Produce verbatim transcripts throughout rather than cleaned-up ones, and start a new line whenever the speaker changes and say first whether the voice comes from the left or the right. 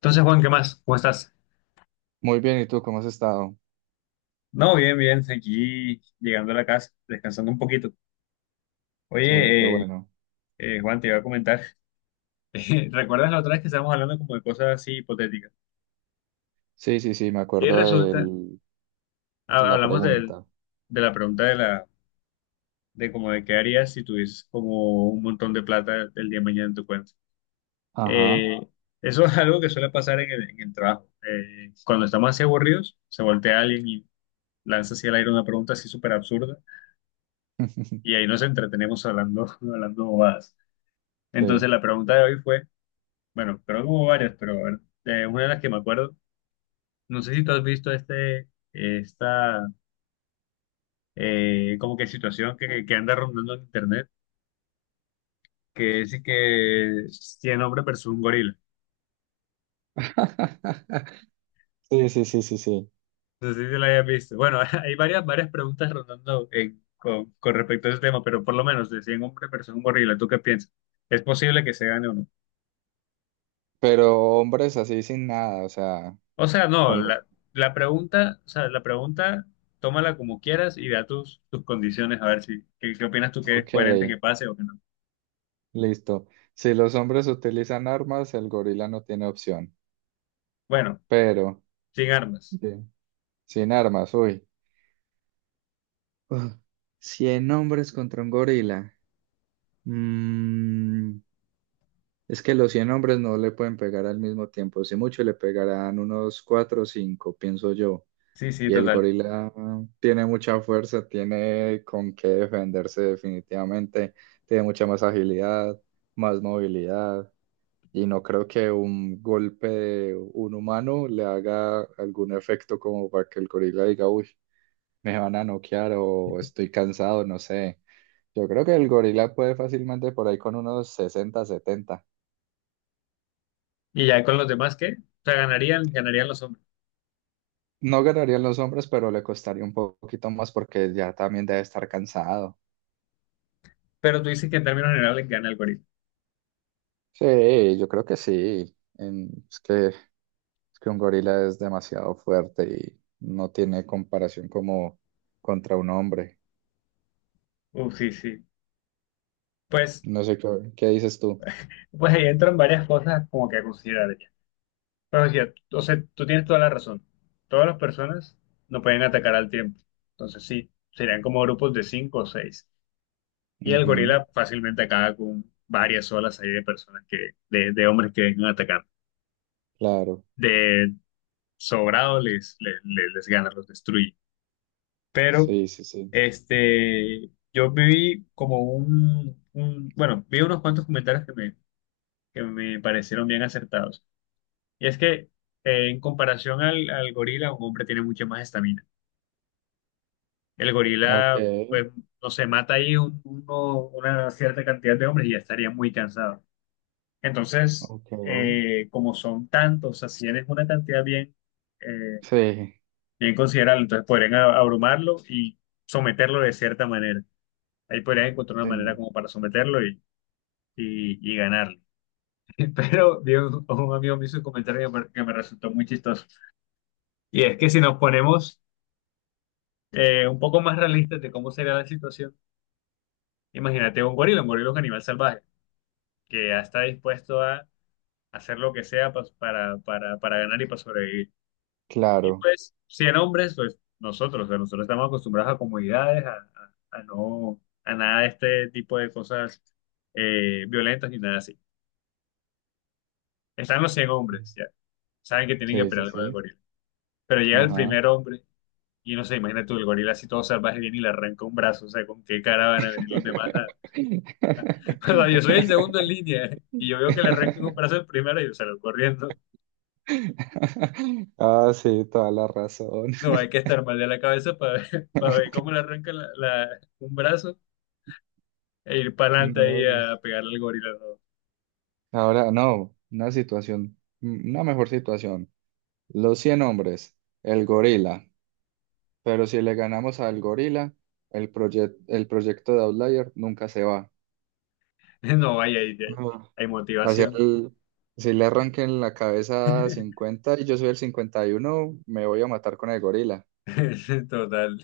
left: Entonces, Juan, ¿qué más? ¿Cómo estás?
right: Muy bien, ¿y tú cómo has estado?
left: No, bien, bien, aquí llegando a la casa, descansando un poquito.
right: Sí, qué
left: Oye, eh,
right: bueno.
left: eh, Juan, te iba a comentar, eh, ¿recuerdas la otra vez que estábamos hablando como de cosas así hipotéticas?
right: Sí, sí, sí, me
left: Y
right: acuerdo de
left: resulta, ha-
right: la
left: hablamos del-
right: pregunta.
left: de la pregunta de la, de como de qué harías si tuvieses como un montón de plata el día de mañana en tu cuenta.
right: Ajá.
left: Eh, eso es algo que suele pasar en el, en el trabajo. Eh, cuando estamos así aburridos, se voltea alguien y lanza hacia el aire una pregunta así súper absurda y ahí nos entretenemos hablando, hablando bobadas. Entonces
right: Sí.
left: la pregunta de hoy fue, bueno, creo que hubo varias, pero a ver, eh, una de las que me acuerdo, no sé si tú has visto este, esta, eh, como que situación que, que anda rondando en internet, que es que cien hombres versus un gorila.
right: Sí, sí, sí, sí, sí.
left: No sé si te la hayas visto. Bueno, hay varias, varias preguntas rondando en- con, con respecto a ese tema, pero por lo menos de cien hombres versus un gorila, ¿tú qué piensas? ¿Es posible que se gane o no?
right: Pero hombres así sin nada, o sea,
left: O sea, no,
right: con los...
left: la, la pregunta, o sea, la pregunta, tómala como quieras y da tus, tus condiciones, a ver si, qué, qué opinas tú que es
right: Ok,
left: coherente que pase o que no.
right: listo. Si los hombres utilizan armas, el gorila no tiene opción.
left: Bueno,
right: Pero,
left: sin armas.
right: bien, sin armas, uy. Uf, cien hombres contra un gorila. Mm, es que los cien hombres no le pueden pegar al mismo tiempo. Si mucho le pegarán unos cuatro o cinco, pienso yo.
left: Sí, sí,
right: Y el
left: total.
right: gorila ah, tiene mucha fuerza, tiene con qué defenderse definitivamente, tiene mucha más agilidad, más movilidad. Y no creo que un golpe de un humano le haga algún efecto como para que el gorila diga, uy, me van a noquear o estoy cansado, no sé. Yo creo que el gorila puede fácilmente por ahí con unos sesenta setenta.
left: Y ya con los demás, ¿qué? O sea, ganarían, ganarían los hombres.
right: No ganarían los hombres, pero le costaría un poquito más porque ya también debe estar cansado.
left: Pero tú dices que en términos generales gana el gorila.
right: Sí, yo creo que sí. En- es que, es que un gorila es demasiado fuerte y no tiene comparación como contra un hombre.
left: Uf, sí, sí. Pues,
right: No sé qué, qué dices tú.
left: pues ahí entran varias cosas como que a considerar ya. Pero sí, o sea, tú tienes toda la razón. Todas las personas no pueden atacar al tiempo. Entonces sí, serían como grupos de cinco o seis. Y el
right: Ujú,
left: gorila fácilmente acaba con varias olas ahí de personas que, de, de hombres que vengan a atacar.
right: claro.
left: De sobrado les, les, les, les gana, los destruye. Pero,
right: Sí, sí, sí.
left: este, yo viví como un, un- bueno, vi unos cuantos comentarios que me, que me parecieron bien acertados. Y es que, eh, en comparación al, al gorila, un hombre tiene mucha más estamina. El
right: Ok,
left: gorila, pues, no se mata ahí un- uno- una cierta cantidad de hombres y ya estaría muy cansado. Entonces,
right: ok.
left: eh, como son tantos, así es una cantidad bien, eh,
right: Sí,
left: bien considerable, entonces podrían a- abrumarlo y someterlo de cierta manera. Ahí podrían encontrar una
right: sí,
left: manera como para someterlo y, y, y ganarlo. Pero vi un, un amigo me hizo un comentario que me, que me resultó muy chistoso. Y es que si nos ponemos eh, un poco más realistas de cómo sería la situación, imagínate un gorila, un gorila es un animal salvaje que ya está dispuesto a hacer lo que sea pa- para, para, para ganar y para sobrevivir. Y
right: claro.
left: pues, cien hombres, pues nosotros, o sea, nosotros estamos acostumbrados a comodidades, a, a- a no, a nada de este tipo de cosas eh, violentas ni nada así. Están los cien hombres, ya, saben que tienen que
right: Sí, sí,
left: pelear con el
right: sí.
left: gorila. Pero llega el
right: Ajá.
left: primer hombre y no sé, imagina tú, el gorila así todo salvaje viene y le arranca un brazo, o sea, ¿con qué cara van a venir los demás? A- O sea, yo soy el segundo en línea eh, y yo veo que le arrancan un brazo el primero y yo salgo corriendo.
right: Ah, sí, toda la razón.
left: No, no, hay que estar mal de la cabeza para ver, para ver cómo le arranca la, la- un brazo e ir para adelante ahí
right: No, pues,
left: a pegarle al gorila.
right: ahora no, una situación, mm, una mejor situación. Los cien hombres, el gorila. Pero si le ganamos al gorila, el, proye- el proyecto de Outlier nunca se va.
left: No, no vaya ahí, ahí.
right: Ajá.
left: Hay
right: Hacia
left: motivación.
right: el- si le arranquen la cabeza a cincuenta y yo soy el cincuenta y uno, me voy a matar con el gorila.
left: Total,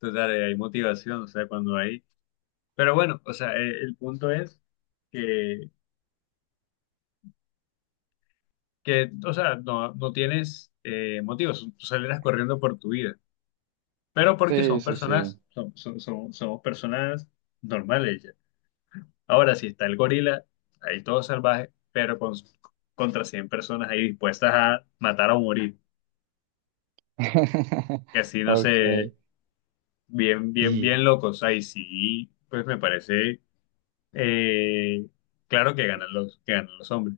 left: total, eh, hay motivación, o sea, cuando hay. Pero bueno, o sea, eh, el punto es que, que o sea, no, no tienes eh, motivos, tú saldrás corriendo por tu vida, pero porque
right: Sí,
left: son
right: sí,
left: personas,
right: sí.
left: son, son, son- somos personas normales ya. Ahora, si está el gorila, ahí todo salvaje, pero con, contra cien personas ahí dispuestas a matar o morir, que así no
right: Ok.
left: sé, bien, bien, bien locos. Ahí sí, pues me parece eh, claro que ganan los, que ganan los hombres,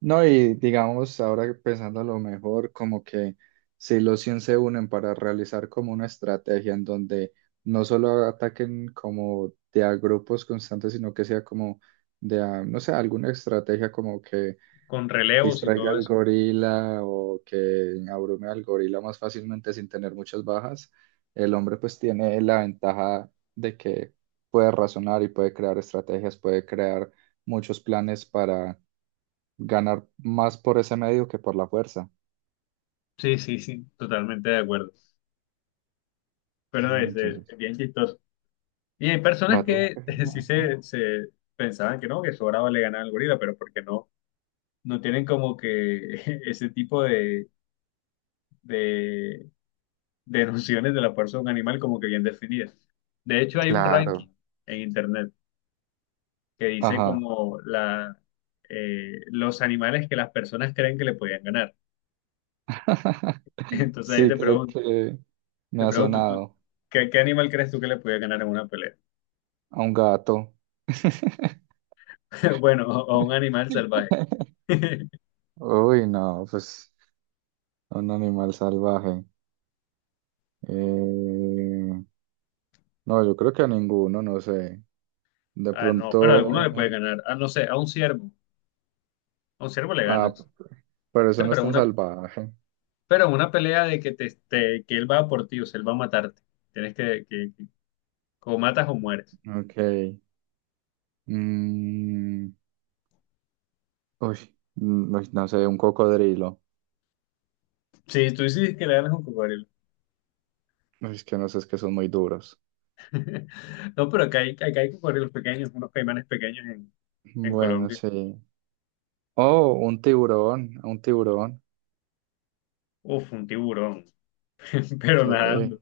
right: No, y digamos, ahora pensando lo mejor, como que si los cien se unen para realizar como una estrategia en donde no solo ataquen como de a grupos constantes, sino que sea como de a, no sé, alguna estrategia como que
left: con relevos y
right: distraiga
left: todo
right: al
left: eso.
right: gorila o que abrume al gorila más fácilmente sin tener muchas bajas, el hombre pues tiene la ventaja de que puede razonar y puede crear estrategias, puede crear muchos planes para ganar más por ese medio que por la fuerza.
left: Sí, sí, sí, totalmente de acuerdo. Pero no,
right: No,
left: es, eh,
right: entonces,
left: bien chistoso. Y hay
right: va
left: personas
right: todo.
left: que sí
right: Ajá.
left: se, se pensaban que no, que sobraba le ganaba al gorila, pero porque no, no tienen como que ese tipo de, de, de nociones de la fuerza de un animal como que bien definidas. De hecho, hay un ranking
right: Claro.
left: en internet que dice
right: Ajá.
left: como la, eh, los animales que las personas creen que le podían ganar. Entonces ahí
right: Sí,
left: te
right: creo
left: pregunto,
right: que me
left: te
right: ha
left: pregunto, ¿tú,
right: sonado
left: qué, qué animal crees tú que le podía ganar en una pelea?
right: a un gato.
left: Bueno, a a un animal salvaje.
right: Uy, no, pues a un animal salvaje. Eh, no, yo creo que a ninguno, no sé. De
left: Ah, no, pero a alguno le puede
right: pronto,
left: ganar. Ah, no sé, a un ciervo. A un ciervo le
right: ah,
left: ganas. O
right: pero eso
left: sea,
right: no es
left: pero
right: tan
left: una,
right: salvaje.
left: pero una pelea de que, te, te- que él va por ti, o sea, él va a matarte. Tienes que, que, que- o matas o mueres.
right: Ok. Mm, uy, mm, uy, no sé, un cocodrilo.
left: Sí, tú dices que le ganas a un cocodrilo.
right: Uy, es que no sé, es que son muy duros.
left: No, pero acá hay, acá hay cocodrilos pequeños, unos caimanes pequeños en, en
right: Bueno,
left: Colombia.
right: sí. Oh, un tiburón, un tiburón.
left: Uf, un tiburón, pero
right: Sí.
left: nadando.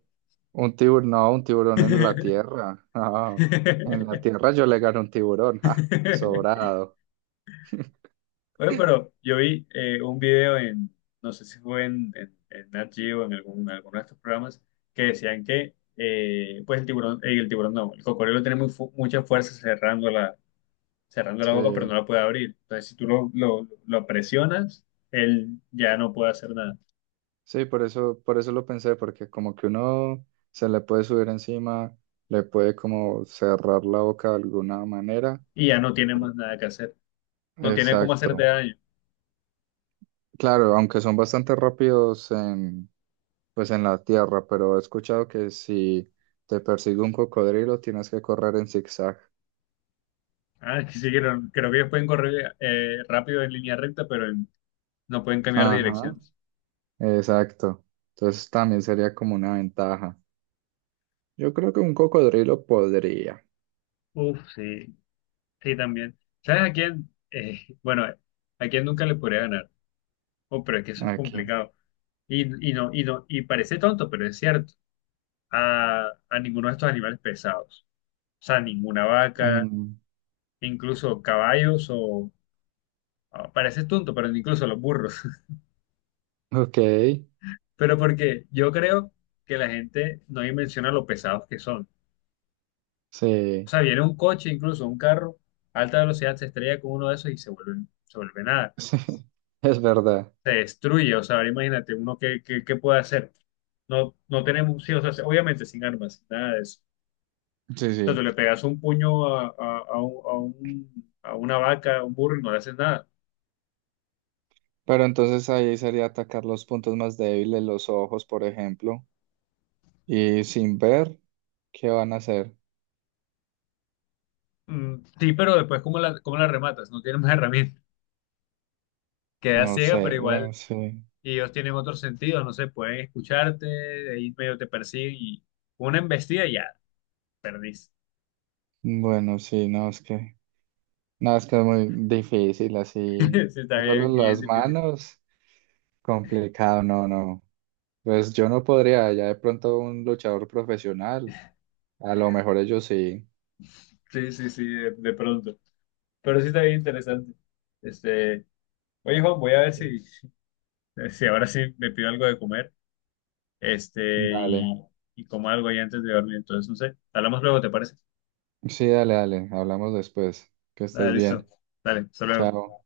right: Un tiburón, no, un tiburón en la tierra. Ah, en la tierra yo le gano un tiburón. Ja, sobrado.
left: Oye, pero yo vi eh, un video en, no sé si fue en, en, en Nat Geo, en algún, en alguno de estos programas, que decían que eh, pues el tiburón, eh, el tiburón no, el cocodrilo tiene muy fu- mucha fuerza cerrando la, cerrando la boca, pero no
right: Sí,
left: la puede abrir. Entonces, si tú lo, lo, lo presionas, él ya no puede hacer nada
right: sí, por eso, por eso lo pensé, porque como que uno se le puede subir encima, le puede como cerrar la boca de alguna manera.
left: y ya no tiene más nada que hacer. No tiene cómo hacerte
right: Exacto.
left: daño.
right: Claro, aunque son bastante rápidos en, pues en la tierra, pero he escuchado que si te persigue un cocodrilo tienes que correr en zigzag.
left: Ah, es sí, creo, creo que ellos pueden correr eh, rápido en línea recta, pero en- no pueden cambiar de
right: Ajá,
left: direcciones.
right: exacto. Entonces también sería como una ventaja. Yo creo que un cocodrilo podría.
left: Uf, sí, sí, también. ¿Sabes a quién? Eh, bueno, a quién nunca le podría ganar. Oh, pero es que eso es
right: Aquí.
left: complicado. Y, y no, y no, y parece tonto, pero es cierto. A, a ninguno de estos animales pesados. O sea, ninguna vaca,
right: Mm,
left: incluso caballos o... ah, parece tonto, pero incluso los burros.
right: ok,
left: Pero porque yo creo que la gente no dimensiona lo pesados que son. O
right: sí,
left: sea, viene un coche, incluso un carro, a alta velocidad, se estrella con uno de esos y se vuelve, se vuelve nada.
right: sí, es verdad.
left: Se destruye. O sea, ahora imagínate uno qué, qué, qué puede hacer. No, no tenemos, sí, o sea, obviamente sin armas, nada de eso.
right: Sí,
left: O sea, tú le
right: sí.
left: pegas un puño a, a, a un, a un- a una vaca, a un burro y no le haces nada.
right: Pero entonces ahí sería atacar los puntos más débiles, los ojos, por ejemplo. Y sin ver, ¿qué van a hacer?
left: Mm, sí, pero después, ¿cómo la, cómo la rematas? No tienes más herramientas. Queda
right: No
left: ciega, pero
right: sé,
left: igual
right: bueno, sí.
left: y ellos tienen otros sentidos, no sé, pueden escucharte, de ahí medio te persiguen y una embestida y ya, perdiste.
right: Bueno, sí, no, es que, no, es que es muy difícil así.
left: Sí, está
right: Solo
left: bien, bien
right: las
left: difícil.
right: manos, complicado, no, no. Pues yo no podría, ya de pronto un luchador profesional, a lo mejor ellos sí.
left: Sí, sí, sí, de, de pronto. Pero sí está bien interesante. Este, oye, Juan, voy a ver si, si ahora sí me pido algo de comer, este, y,
right: Dale,
left: y como algo ahí antes de dormir. Entonces, no sé, hablamos luego, ¿te parece?
right: sí, dale, dale, hablamos después. Que
left: Dale,
right: estés
left: listo.
right: bien.
left: Dale, hasta luego.
right: Chao.